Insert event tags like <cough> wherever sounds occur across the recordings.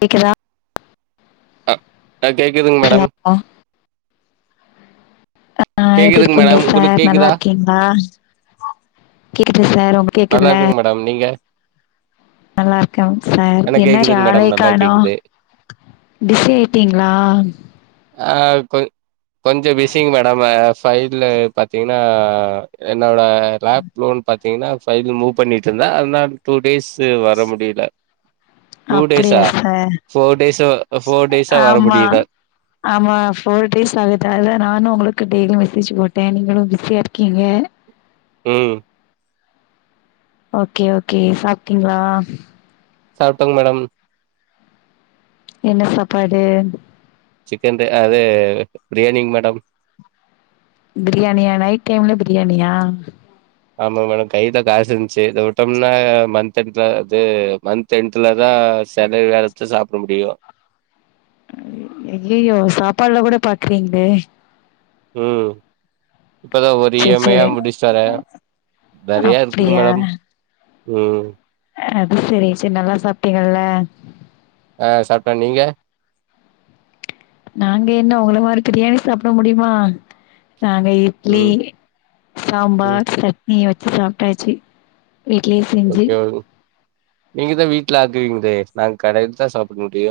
கேக்குதா அ ஆ கேக்குதுங் ஹலோ மேடம் ஆ எப்டி கேக்குதுங் இருக்கிங்க மேடம் உங்களுக்கு சார் கேக்குதா நல்லாருக்கிங்ளா கேக்குது சார் உங்க நல்லாருக்கங் மேடம் நீங் க நல்லாருக்கங் சார் என்னாச்சி கேக்குதுங் மேடம் ஆளயே நல்லா காணோ கேக்குது பிசி ஆயிட்டிங்ளா ஆ கொ கொஞ்ச பிஸிங் மேடம் ஆ சைடுல பாத்திங்னா என்னோட லேப் லோன் பத் திங்னா சைட்ல மூவ் பண்ணிட்ருந்தா ஒன் ஆர் டூ டேஸ் வர முடியல டூ அப்டியா டேஸா சார் ஃபோர் டேஸா ஃபோர் டேஸா வர ஆமா முடியல ஆமா போர் டேஸ் ஆகுது அதுதா நானு உங்ள டெய்லி மெசேஜ் போட்டே நீங்களு பிஸியா இருக்கீங்க ம் ஓகே ஓகே சாப்ட்டீங்ளா சாப்ட்டங் மேடம் என்ன சாப்பாடு சிக்கன் டு அது பிரியாணிங் மேடம் பிரியாணியா நைட் டைம்ல பிரியாணியா ஆமா மேடம் கைல காசு இருந்துச்சி இத உட்டம்னா மந்த் எண்ட்ல து மந்த் எண்ட்டு லதா செதவி வேறச்ச சாப்ட முடியு அய்யயோ சாப்பாட்ல கூட பாக்குறீங்ளே ம் இப்பதா ஒரு இ சேரி எம் ஐ ஆ சேரி முடிச்ட்டு வர நெறையா இருக்குங் அப்டியா மேடம் ம் அது செரி செரி நல்லா சாப்ட்டீங்கல்ல அ சாப்ட்ட நீங்க நாங்க என்ன உங்கள மாரி பிரியாணி சாப்ட முடியுமா நாங்க இட்லி ம் ம் சாம்பார் சட்னி வச் சாப்ட்டாச்சி வீட்லே செஞ்சி ஓகே ஓகே நீங்க தா வீட்ல ஆக்குவீங்ளே நாங்க கடைல்தா சாப்ட முடியு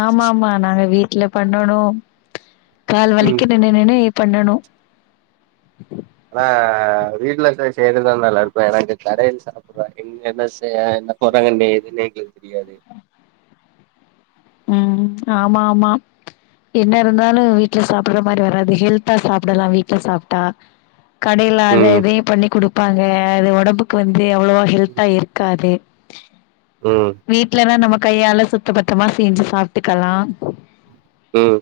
ஆமா ஆமா நாங்க வீட்ல பண்ணணோ கால் ம் வலிக்குது நின்னு நின்னு எப் பண்ணணு ஆனா வீட்ல செய் செய்றதுதான நல்லா இருக்கு ஏன்னா இங்க கடேல சாப்டுறோ இங்க என்ன செய் என்ன போடுறாங்கன்னு எதுன்னே எங்களுக்கு தெரியாது ம் ஆமா ஆமா என்ன இருந்தாலு வீட்ல சாப்புற மாரி வராது ஹெல்தா சாப்டலா வீட்ல சாப்ட்டா கடேல அத ம் இதயு பண்ணி குடுப் இருப்பாங்க அது ஒடம்புக்கு வந் இது அவ்வளவோ ஹெல்தா இருக்காது ம் வீட்லதான் நமக் கையால சுத்த பத்தமாஸ் செஞ்சு சாப்ட்டுக்கலா ம்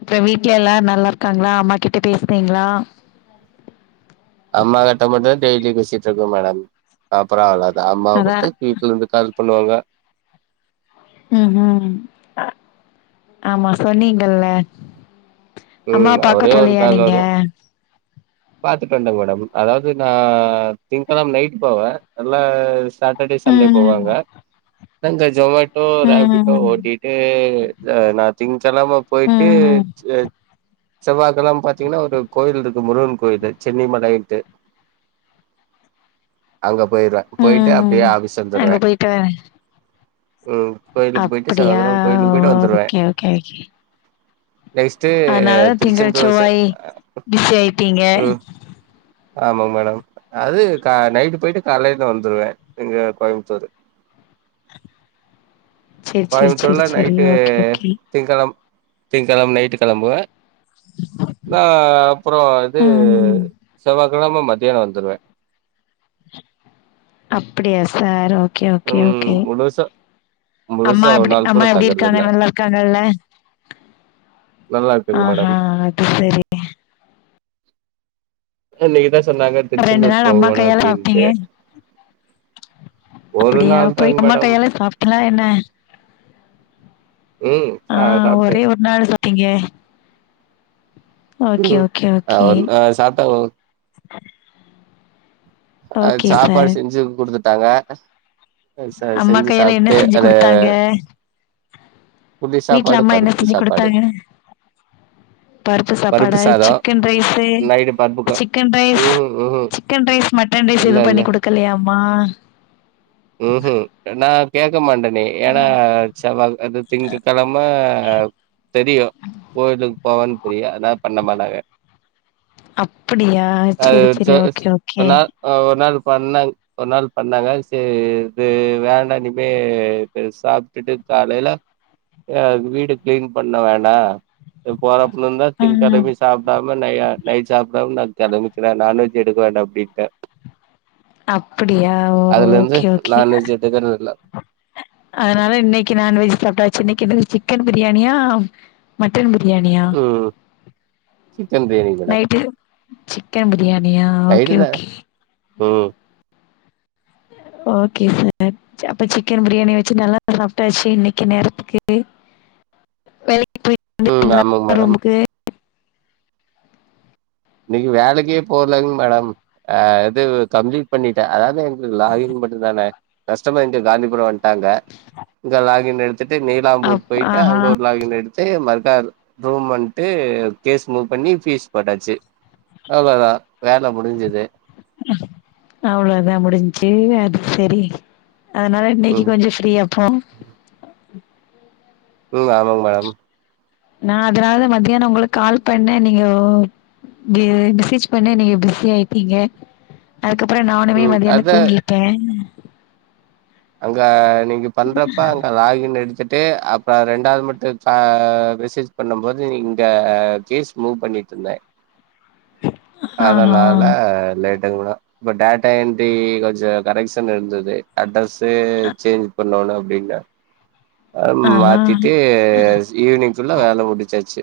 ப்பற வீட்ல எல்லார் நல்லா இருக்காங்களா அம்மா கிட்ட பேசுனீங்களா அம்மா கிட்ட மட்டு டெய்லியு பேசிட்ருக்க மேடம் அப்புறோ அவ்ள தா அம்மா அதா மட்டு வீட்ல இருந்துதாங்க பண்ணுவாங்க ம் ஹு ஆமா சொன்னீங்கல்ல அம்மா ம் பாக்க ஒரே ஒரு போலயா கால் நீங்க வரு பாத்துட்டு வண்ட்டங் மேடம் அதாவ்து நா திங்கெழம் நைட்டு போவ இல்ல சாட்டர்டே சண்டே ம் போவங்க தங்க ஜெவ்வாய் போ ராபிட்டோ ம் ஓட்டிட்டு நா நா திங்க்கெழம ம் போய்ட்டு ம் எ செவ்வாகெழம் பாத்தீங்குனா ஒரு கோவில்ருக்கு முருகன் போய்ட்டு சென்னி மலயின்ட்டு அங்க போய்ர்வ போய்ட்டு ம் அப்டியே ஆபிஸ் வந்துர்வே அப்பிடியா கோயிலுக்கு போயிட்டு வந்துருவேன். ஓகே ஓகே ஓகே நெக்ஸ்ட்டு அதுனால திங்கள் திருச்செந்தூர் செ செவ்வாய் பிஸி ஆய்ட்டீங் க ஆமா மேடம் அது கா நைட்டு போய்ட்டு காலேல வந்துர்வே இங்க கோயமுத்தூரு சேரி சேரி சேரி கோயமுத்தூர்ல சேரி நைட்டு ஓகே ஓகே திங்கழம் திங்கழம் நைட்டு கெளம்புவ நா அப்புறோ இது ம் செவ்வா கிழம மத்தியான வந்துர்வே அப்பிடியா சார் ஓ கே ஓகே ம் ஓகே முழுசா அம்மா முழுசா ஒரு எப்புடி நாள் கூட அம்மா எப்டி இருக்காங்க தங்கறதில்ல நல்லா இருக்காங்கல்ல நல்லா ஆ இருக்குங்க ஹா மேடம் அது செரி என்னிக்குதா ச ஒட ரெண்டு நாள் அம்மா கையால சாப்ட்டீங்க ஒரு அப்புடியா நாள் போய் தாங்க அம்மா மேடம் கையால சாப்புடல என்ன ம் ஆ சா சாப்ட்டே ஒரே ஒர் நாள் சா ப்டீங்க ம் அ ஒன் ஆ சாப்ட்டா ம் அ ஓகே சார். சாப்பாடு செஞ்சு குடுத்துட்டாங்க ச அம்மா செஞ்சு கையால என்ன சாப்ட்டு செஞ்சு அது குடுத்தாங்க புளி வீட்டுல சாப்பாடு அம்மா என்ன பருப்பு செஞ்சு சாப்பாடு கொடுத்தாங்க பருப்பு சாப்பாடா சிக்கன் ரைஸ்சு நைட்டு பருப்புக்கு சிக்கன் ரைஸ் ம் ம் ம் chicken rice mutton rice இல்ல ஏது இல்ல பண்ணி குடுக்கலையாமா ஆ கேக் க மண்டனி ஏனா செவ அது திங்க்கிழமை தெரியும் கோயிலுக் போவன்னு தெரியும் அதான பண்ண மாட்டாங்க அப்படியா அது செரி செரி ச ஸ் ஓகே ஓகே ஒரு நா அ ஒரு நாள் பண்ணாங் ஒரு நாள் பண்ணாங்க செர் இது வேண்டாம் இனிமே இது சாப்பிட்டுட்டு காலையில வீடு அ கிளீன் பண்ண வேண்டா இது போற இ தா திங்க ம். கிழமி சாப்பிடாம நயா நை சாப்பிடாம ந கிழமிக்கல நான்வஜ் எடுக்க வேண்டா அப்டி ன்டு அப்படியா ஓகே ஓகே நான்வெஜ் எடுக்கறது இல்ல அதனால இன்னைக்கு நான்வெஜ் சாப்டாச்சு இன்னைக்கு என்னது சிக் கன் பிரியாணியா மட்டன் பிரயாணியா ம் chicken biryani madam night chicken பிரியாணியா ஓகே நைட்டுதா ஓகே ம் ஓகே சார் ச அப்ப சிக்கன்பிரியாணி வச்சு நல்லா சாப்டாச்சு இன்னைக்கு நேரத்துக்கு வேலைக் ம் ஆமாங்க மேடம் இன்னைக்கு வேலைக்கே போலங் மேடம் ஆ எது கம்ப்ளீட் பண்ணிட்டே அதாவதுங் லாஹின் மட்டுந்தான கஷ்டமாந்து காந்திபுர வண் லாங்க இங்க லாகின் எடுத்துட்டு அப் நீலாம்பூர் போய்ட்டு ஆஹா அங்க ஒரு லாகின் எடுத் மருக்கா ரூம் வண்ட்டு கேஸ் மூவ் பண்ணி பீஸ் போட்டாச்சு அவ்வளோதா வேல முடிஞ்சது அவ்வளோ தா முடிஞ்ச்சு அது சரி அதனால இன்னைக்கு ம் கொஞ்ச ஃப்ரீயாப்போ ம் ஆமாங்க மேடம் நா அதனாலதா மதியான உங்களுக் கால் பண்ணே நீங்க மெ மெசேஜ் பண்ண நீங்க பிஸி ஆயிட்டீங்க அதுக்கப்புற நானுமே ம் மதியான அதா தூங்கிட்டே அங்க நீங்க பண்றப்ப அங்க லாக் இன் எடுத்துட் ட்டு அப்ற ரெண்டாவது மட்டு மெசேஜ் பண்ணும் போது இங்க கேஸ் மூவ் பண்ணிட்ருந்தே ஆஹா அதனால லேட் ங்களா இப்ப டேட்டா என்ட்ரி கொஞ்ச கரெக்ஷன் இருந்தது அட்ரஸ் து சேஞ்ச் பண்ணோனு முடில அ ஆஹா மாத்திட்டு ஈவினிங் ஃபுல்லா வேல முடிச்சாச்சி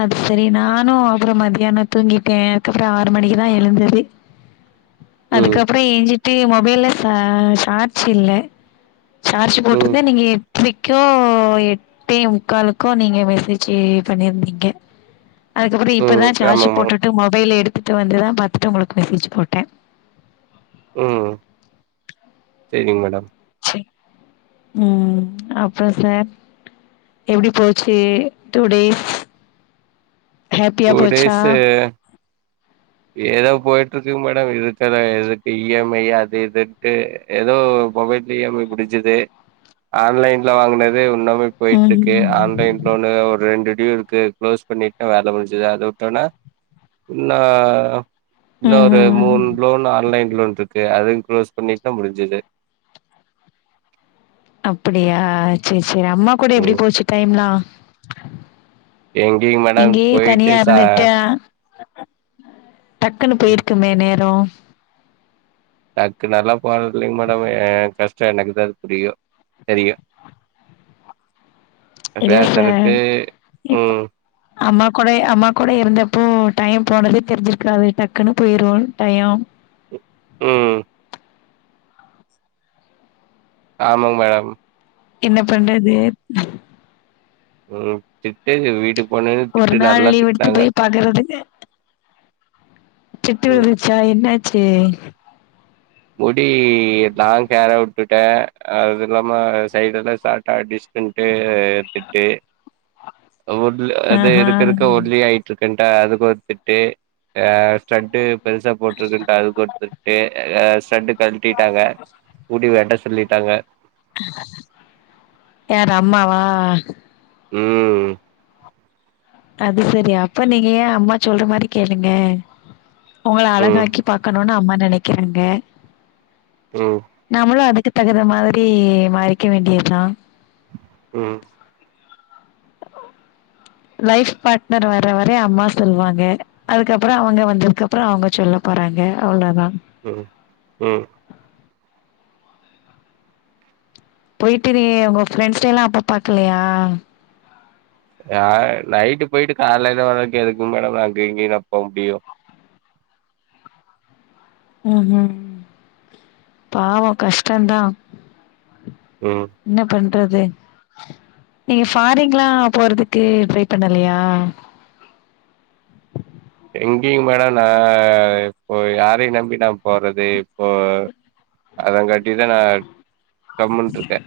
அது சரி நானு அப்பபுற மதியான தூங்கிட்டே அதுக்கப்ற ஆறு மணிக்குதா எழுந்ததே ம் அதுக்கப்புற ஏஞ்சிட்டு மொ வேல சார் சார்ஜ் இல்ல சார்ஜ் ம் போட்டிருந்தே நீங்க ரைக்கோ எட்டு முக்காலுக்கோ நீங்க மெசேஜ் பண்ணியிருந்தீங்க <unintelligible> அதுக்கப்புற ம் இப்போதா சார்ஜ் ஆமாமா போட்டுட்டு மொபைல எடுத் த்துட்டு வந்துதா பாத்தட்டு உங்களுக்கு மெசேஜ் போட்டே ம் சேரிங் மேடம் ம் அப்பறோ சார் எப்டி போச்சு டூ டேஸ் ஹாப்பியா டூ போச்சா டேஸ்ஷு ஏதோ போயிட்ருக்குங் மேடம் இருக்கத எதுக்கு இ எம் ஐ அது இதுட்டு ஏதோ மொபைல் இ எம் ஐ முடிச்சது ஆன்லைன்ல வாங்கினது இன்னு போ ம் போய்ட்ருக்கு ஆன்லைன் ஒன்னு ஒரு ரெண்டு டிவு இருக்கு க்ளோஸ் பண்ணிட்டா வேல முடிஞ்சது அத விட்டோனா இன்ன அ இன்னு ம் ஒரு ம் மூணு லோன் ஆன்லைன்ல வந்துருக்கு அது குளோஸ் பண்ணிட்டா முடிஞ்சுது அப்படியா சரி சரி அம்மா கூட எப்பிடி போச்சு டைம்லா எங்கிங் மேடம் இங்கயே தனியா போயிட்டு ச இருந்துட்டு டக்குன்னு போயிருக்குமே நேரோ டக்குனு எல்லா போறதில்லைங் மேடம் எ கஷ் ட எனக்குதா புரியு தெரியு நா இல்ல சார் பேசறதுக்கு இப்ப ம் அம்மா கோடயே அம்மா கோடயே இருந்தப்போ டைம் போனது தெரிஞ்சிருக்காது டக்குன்னு போயிரு டய ம் ஆமா மேடம் என்ன பண்றது ம் திட்டு வீடு ஒரு நாள் லீவ் எடுத்து போய் பாக்கறதுக்கு திட்டு ம் விழுந்துச்சா என்ன சேர் முடி லாங் ஹேரா உட்டுட்டே அது இல்லாம சைடு எல்லா ஷாட்டா டிஸ்டன்ட்டு எத்துட்டு ஒல் அது ஆஹா இருக் இருக்க ஒல்லியாயிட்டு இருக் கன்ட்டு அதுக்கு ஒரு திட்டு ஸ்டட்டு பெருசா போட்ருக்கன்ட்டு அதுக்கொரு திட்டு ஸ்டட்டு கழ்ட்டிட்டாங்க முடி வெட்ட சொ சொல்லிட்டாங்க யாரு அம்மாவா ம் அது சரி அப்ப நீங்க ஏ அம்மா சொல்ற மாரி கேளுங்க உங்கள ம் அழகாக்கி பாக்கணுனு அம்மா நெனைக்கிறாங்க ம் நாமளு அதுக்கு தகுந்த மாதிரி மாறிக்க வேண்டியதுதா ம் லைஃப் பார்ட்னர் வர்றவரை அம்மா சொல்வாங்க அதுக்கப்புற அவுங்க வந்ததுக்கப்புற அவுங்க சொல்ல போறாங்க அவ்ளதா ம் ம் போயிட்டு நீ உங்க ஃப்ரெண்ட்ஸ்ட்ட எல்லா அப்ப பாக்கலையா ஆ நைட்டு போயிட்டு காலைல வரதுக்கு எதுக்குங் மேடம் அங்க இங்கயுனா போக முடியு ம் ஹு பாவ கஷ்டந்தா ம் என்ன பண் ட்றது நீங்க ஃபாரிங்ல்லா போறது கு ட்ரை பண்ணலயா எங்கிங் மேட நா இப்போ யாரையுநம்பி நா போறது இப்போ அதங்காட்டிதா நா கம்முன்ருக்கே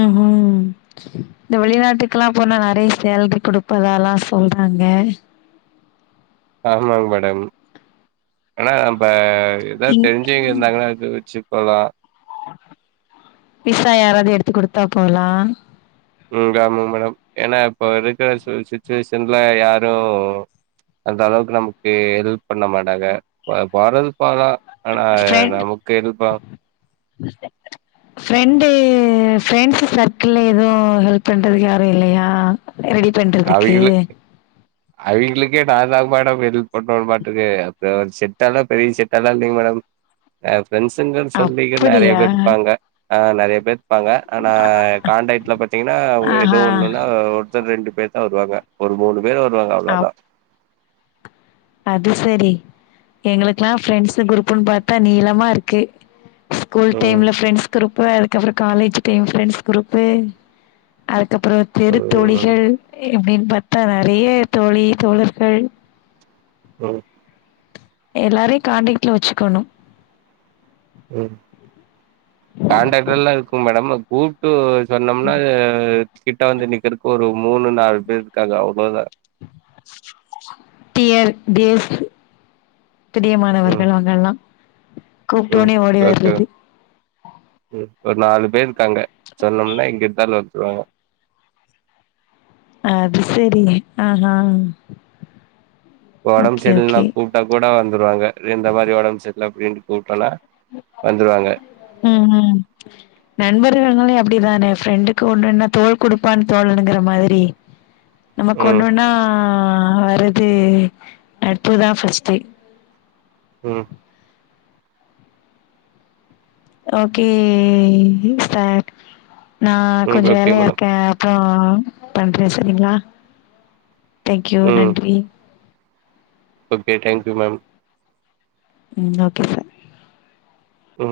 ம்ஹு இந்த வெளிநாட்டுக்லா போனா நறை சேல்ரி குடுப்பதாலா சொல்றாங்க ஆமாங் மேடம் ஆனா நம்ப ஏதாவ் இங் தெர்ஞ்சவிங்க இர்ந்தாங்கனா அத வெச்சு போலா விசா யாராது எடுத்து குடுத்தா போலா ம் ஆமாங் மேடம் ஏன்னா இப்ப இருக்குற சு சுச்சுவேஷன்ல யாரு அந்த அளவுக்கு நமக்கு ஹெல்ப் பண்ண மாட்டாங்க வ <unintelligible> ஃப்ரெண் ஃப்ரெண்டு ஏ ஃப்ரெண்ட்ஸு சர்க்குளே எதுவு ஹெல்ப் பண்றதுக்கு யாரு இல்லையா ரெடி பண்றதுக்கு க்கே நாந்தா மேடம் எல்ப் பண்ணு மாட்ருக்கு அப்டி ஒரு செட்டால்லா பெரிய செட்டெல்லா இல்லிங்க மேடம் அ ஃப்ரெண்டஸுங்கன் சொல்லிக்க நறைய அப்படியா? பேர் இருக்காங்க ஆ நறைய பேர் இருக்காங்க ஆனா கான்டக்ட்ல பாத்தீங்னா எதோ ஆஹா! ஒண்ணுனா ஒருத்த ரெண்டு பேர் தா வருவாங்க ஒரு மூணு பேர் வருவாங்க அவ்ளோதா அப் அது செரி எங்களுக்குல்லா ஃப்ரெண்ட்ஸு க்ரூப்புன் பாத் தா நீளமா இருக்கு ஸ்கூல் ம் டைம்ல ஃப்ரெண்ட்ஸ் க்ரூப் இப்ப அதுக்கப்றொ காலேஜ் டைம் ஃப்ரெண்ட்ஸ் க்ரூப்பு அத் கப்றொ தெருத் ம் தோழிகள் இப்டின் பாத்தா நறைய தோழி தோழர்கள் ம் எல்லாரைய் காண்டக்ட்ல வச்சுக்கணு ம் காண்ட்டாக்ட்லல்லா இருக்கும் மேடம் கூப்ட்டு <unintelligible> கிட்ட வந்து நிக்கிறக் ஒரு மூணு நால் பேர் இருக்காக அவ் ளதா டியர் டியர்ஸ் ம் பிரியமானவர்கள் அவ்ங்கல்லா ம் கூப்டோன்னே ஓடி ஓகே வர்றது ம் ஒரு நாலு பேர் இருக்காங்க சொன்னோம்னா எங்க இருந்தாலு வந்த்ருவாங்க ஆ அது சேரி ஆ ஹா ஒடம் செரில்லனா கூப்ட்டாக் கூட வந் த்ருவாங்க ரே இந்த மாரி ஒடம் ச இல்ல அப்டின்ட்டு கூப்ட்டனா ம் ம் நண்ப பர்கள்னாலே அப்டிதானே ஃப்ரெண்டுக்கு ஒண்ணுனா தோள் குடுப்பான் தோழனுங்குற மாதிரி ம் நமக்கொண்னுனா ஆ வருது நட்புதா ஃபஸ்ட்டு ம் ஓகே ஃபேட் நா ம் கொஞ்ச ஓகே வேலையா மேடம் இருக்க அப் றோ பண்றே செரிங்ளா தெய்ங்க்யு ம் நன்றி ஓகே டேங்க் யூ மேம் ம் ஓகே ச ம்